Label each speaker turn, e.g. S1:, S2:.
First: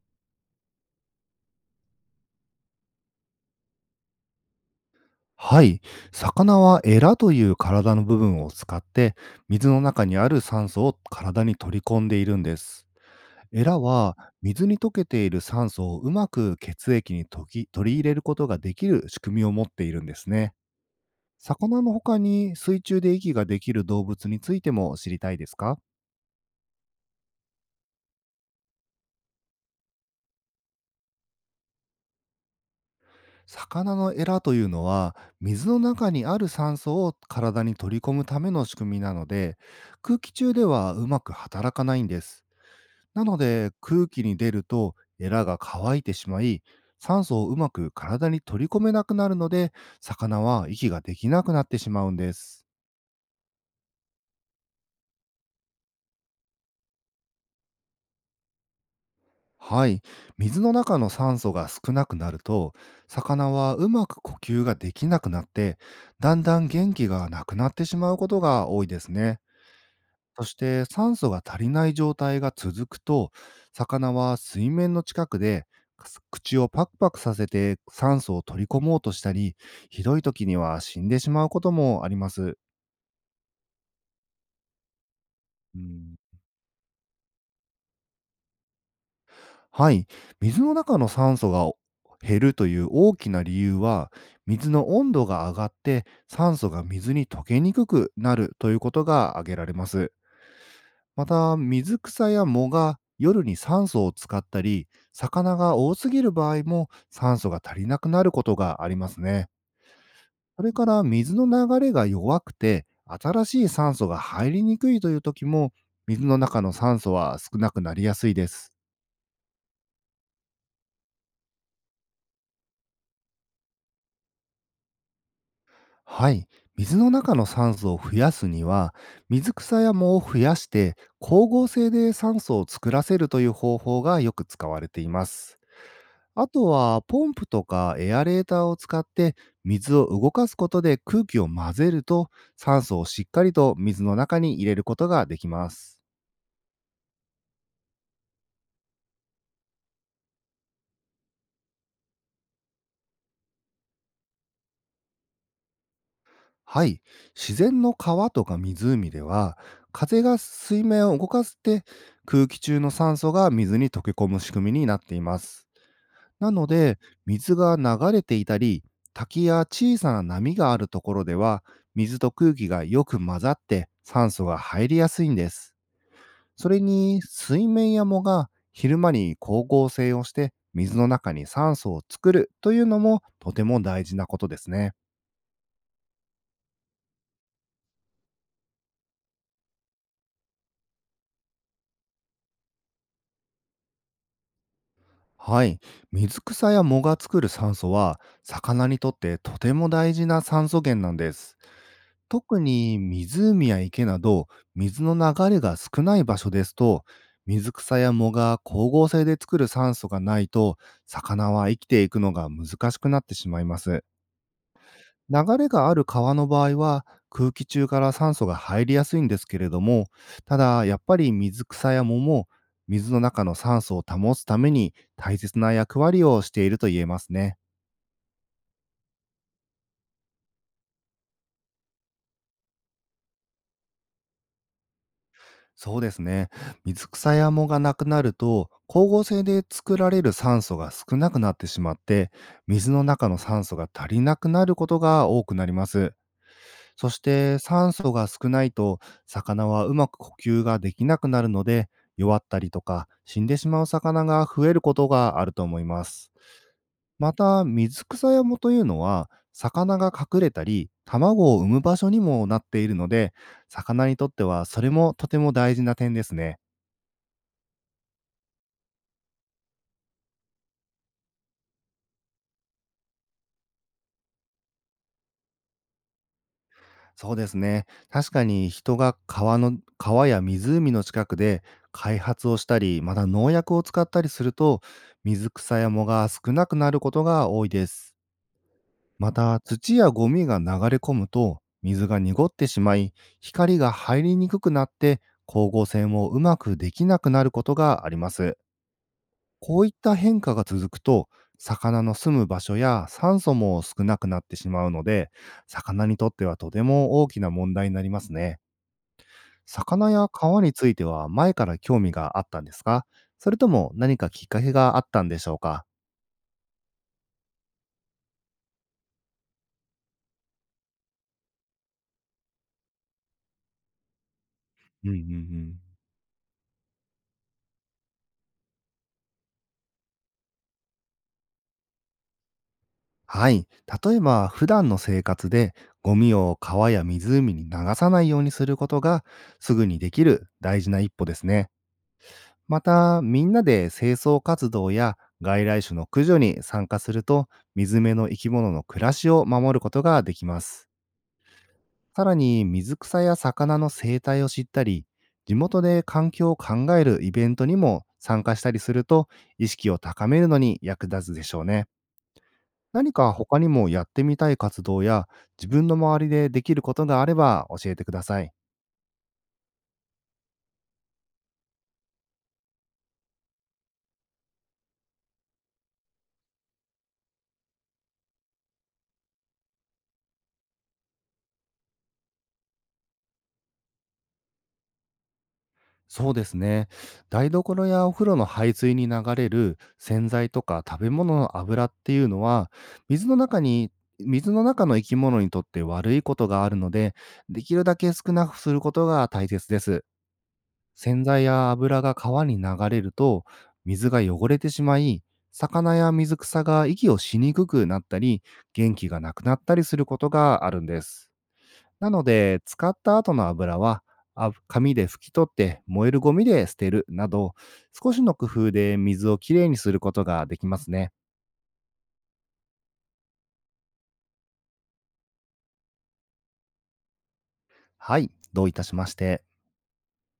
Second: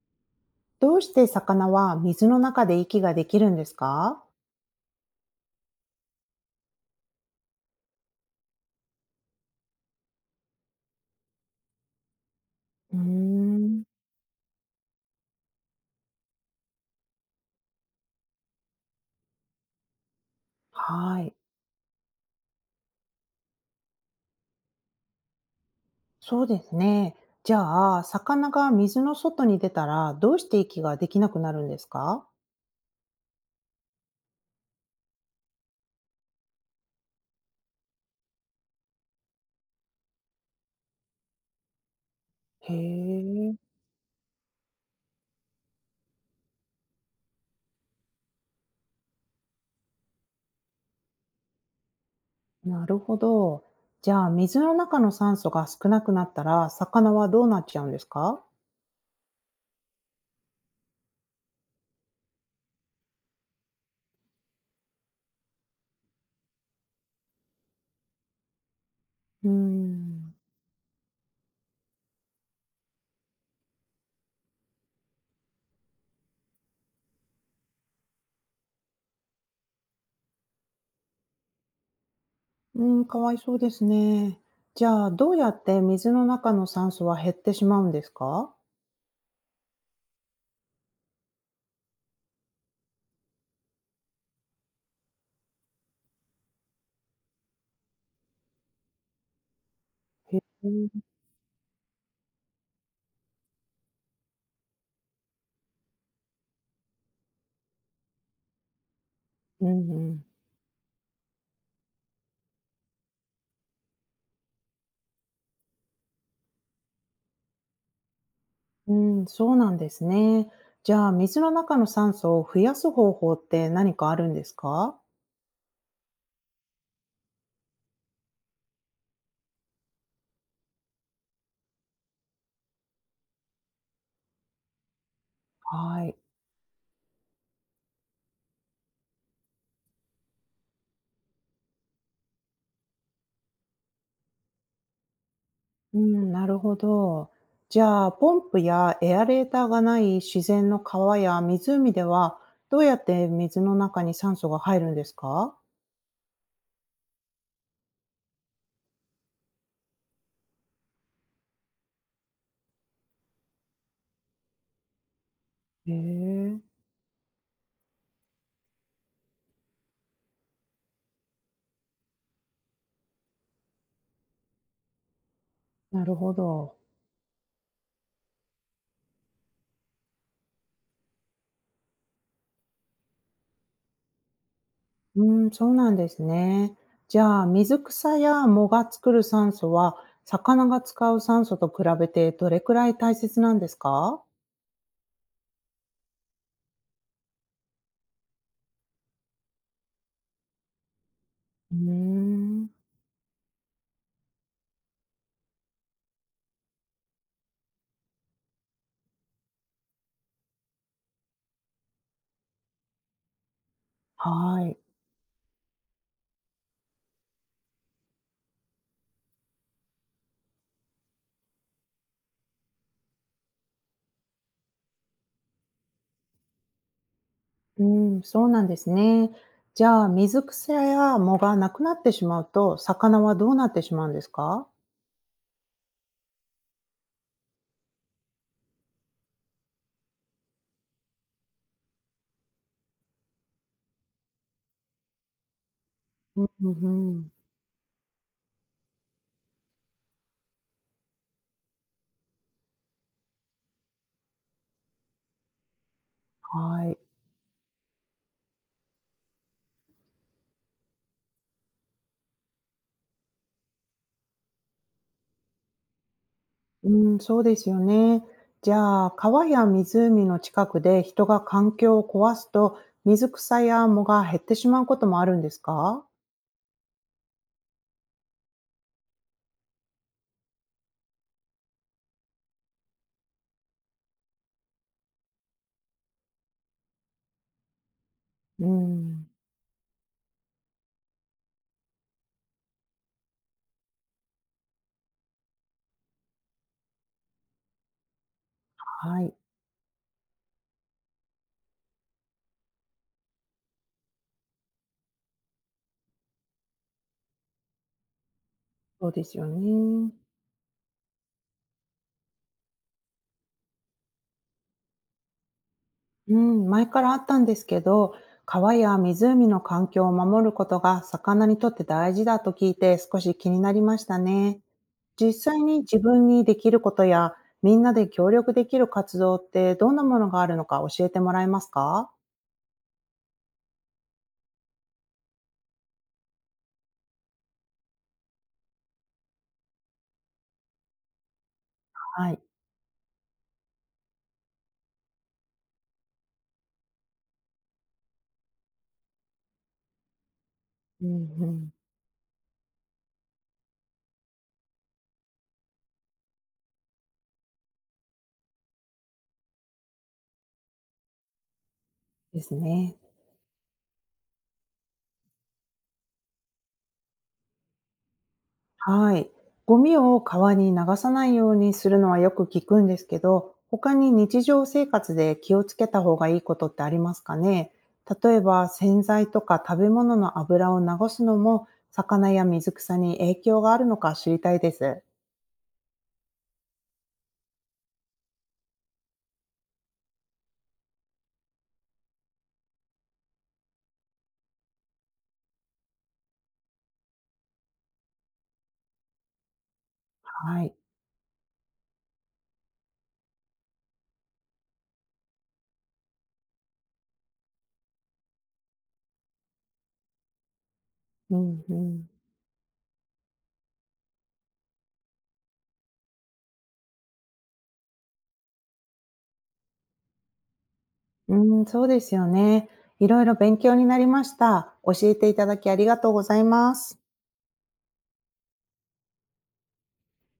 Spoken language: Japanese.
S1: どうして魚は水の中で息ができるんですか？
S2: はい。魚はエラという体の部分を使って、水の中にある酸素を体に取り込んでいるんです。
S1: うー
S2: エラ
S1: ん。
S2: は、水に溶けている酸素をうまく血液に溶き取り入れることができる仕組みを持っているんですね。
S1: はい。
S2: 魚の他に水中で息ができる動物についても知りたいですか？
S1: そうですね。じゃあ、魚が水の外に出たら、どうして息ができなくなるんですか？
S2: 魚のエラというのは、水の中にある酸素を体に取り込むための仕組みなので、空気中ではうまく働かないんです。
S1: へ
S2: なの
S1: え。
S2: で、空気に出るとエラが乾いてしまい、酸素をうまく体に取り込めなくなるので、魚は息ができなくなってしまうんです。
S1: なるほど。じゃあ、水の中の酸素が少なくなったら、魚はどうなっちゃうんですか？
S2: はい。水の中の酸素が少なくなると、魚はうまく呼吸ができなくなって、だんだん元気がなくなってしまうことが多いですね。
S1: うーん。
S2: そして、酸素が足りない状態が続くと、魚は水面の近くで口をパクパクさせて酸素を取り込もうとしたり、ひどい時には死んでしまうこともあります。
S1: うん、かわいそうですね。じゃあ、どうやっ
S2: う
S1: て水
S2: ん、
S1: の中の酸素は減ってしまうんですか？
S2: はい、水の中の酸素が減るという大きな理由は、水の温度が上がって酸素が水に溶けにくくなるということが挙げられます。
S1: へえ。
S2: また、水草や藻が夜に酸素を使ったり、魚が多すぎる場合も酸素が足りなくなることがありますね。
S1: うんうん。
S2: それから、水の流れが弱くて、新しい酸素が入りにくいという時も、水の中の酸素は少なくなりやすいです。
S1: うん、そうなんですね。じゃあ、水の中の酸素を増やす方法って何かあるんですか？
S2: はい。水の中の酸素を増やすには、水草や藻を増やして、光合成で酸素を作らせるという方法がよく使われています。
S1: はい。
S2: あとは、ポンプとかエアレーターを使って水を動かすことで空気を混ぜると、酸素をしっかりと水の中に入れることができま
S1: う
S2: す。
S1: ん、なるほど。じゃあ、ポンプやエアレーターがない自然の川や湖では、どうやって水の中に酸素が入るんですか？
S2: はい。自然の川とか湖では、風が水面を動かして空気中の酸素が水に溶け込む仕組みになっています。
S1: へ
S2: な
S1: え。
S2: ので、水が流れていたり、滝や小さな波があるところでは、水と空気がよく混ざって酸素が入りやすいんです。
S1: なるほ
S2: そ
S1: ど。
S2: れに、水面や藻が昼間に光合成をして水の中に酸素を作るというのもとても大事なことですね。
S1: うん、そうなんですね。じゃあ、水草や藻が作る酸素は、魚が使う酸素と比べてどれくらい大切なんですか？
S2: はい。水草や藻が作る酸素は、魚にとってとても大事な酸素源なんです。
S1: うー
S2: 特
S1: ん。
S2: に湖や池など水の流れが少ない場所ですと、水草や藻が光合成で作る酸素がないと、魚は生きていくのが難しくなってしまいます。
S1: はい。
S2: 流れがある川の場合は、空気中から酸素が入りやすいんですけれども、ただやっぱり水草や藻も水の中の酸素を保つために大切な役割をしていると言えますね。
S1: うん、そうなんですね。じゃあ、水草や藻がなくなってしまうと、魚はどうなってしまうんですか？
S2: そうですね。水草や藻がなくなると、光合成で作られる酸素が少なくなってしまって、水の中の酸素が足りなくなることが多くなります。
S1: うんう
S2: そ
S1: んう
S2: し
S1: ん。
S2: て、酸素が少ないと、魚はうまく呼吸ができなくなるので、弱ったりとか死んでしまう魚が増えることがあると思います。
S1: はい。
S2: また、水草や藻というのは魚が隠れたり卵を産む場所にもなっているので、魚にとってはそれもとても大事な点ですね。
S1: うん、そうですよね。じゃあ、川や湖の近くで人が環境を壊すと、水草や藻が減ってしまうこともあるんですか？
S2: そうですね。確かに、人が川や湖の近くで開発をしたり、また農薬を使ったりすると、水草や藻が少なくなることが多いです。
S1: うん。
S2: また、土やゴミが流れ込むと、水が濁ってしまい、光が入りにくくなって、光合成もうまくできなくなることがあります。
S1: はい。
S2: こういった変化が続くと、魚の住む場所や酸素も少なくなってしまうので、魚にとってはとても大きな問題になりますね。
S1: そうですよ
S2: 魚
S1: ね。
S2: や川については前から興味があったんですか？それとも、何かきっかけがあったんでしょうか？
S1: うん、前からあったんですけど、川や湖の環境を守ることが魚にとって大事だと聞いて少し気になりましたね。
S2: うんうんう
S1: 実際
S2: ん。
S1: に自分にできることやみんなで協力できる活動ってどんなものがあるのか教えてもらえますか？
S2: はい。例えば、普段の生活でゴミを川や湖に流さないようにすることがすぐにできる大事な一歩ですね。
S1: はい。
S2: また、みんなで清掃活動や外来種の駆除に参加すると、水辺の生き物の暮らしを守ることができます。
S1: うんうん。
S2: さらに、水草や魚の生態を知ったり、地元で環境を考えるイベントにも参加したりすると、意識を高めるのに役立つでしょうね。
S1: ですね。
S2: 何か他にもやってみたい活動や自分の周りでできることがあれば教えてください。
S1: はい。ゴミを川に流さないようにするのはよく聞くんですけど、他に日常生活で気をつけた方がいいことってありますかね？例えば洗剤とか食べ物の油を流すのも魚や水草に影響があるのか知りたいです。
S2: そうですね。台所やお風呂の排水に流れる洗剤とか食べ物の油っていうのは、水の中に水の中の生き物にとって悪いことがあるので、できるだけ少なくすることが大切です。
S1: はい。
S2: 洗剤や油が川に流れると、水が汚れてしまい、魚や水草が息をしにくくなったり、元気がなくなったりすることがあるんです。
S1: うんうん。
S2: なので、使った後の油は、紙で拭き取って燃えるゴミで捨てるなど、少しの工夫で水をきれいにすることができますね。
S1: うん、そうですよね。いろいろ勉強になりました。教えていただきありがとうございます。
S2: はい、どういたしまして。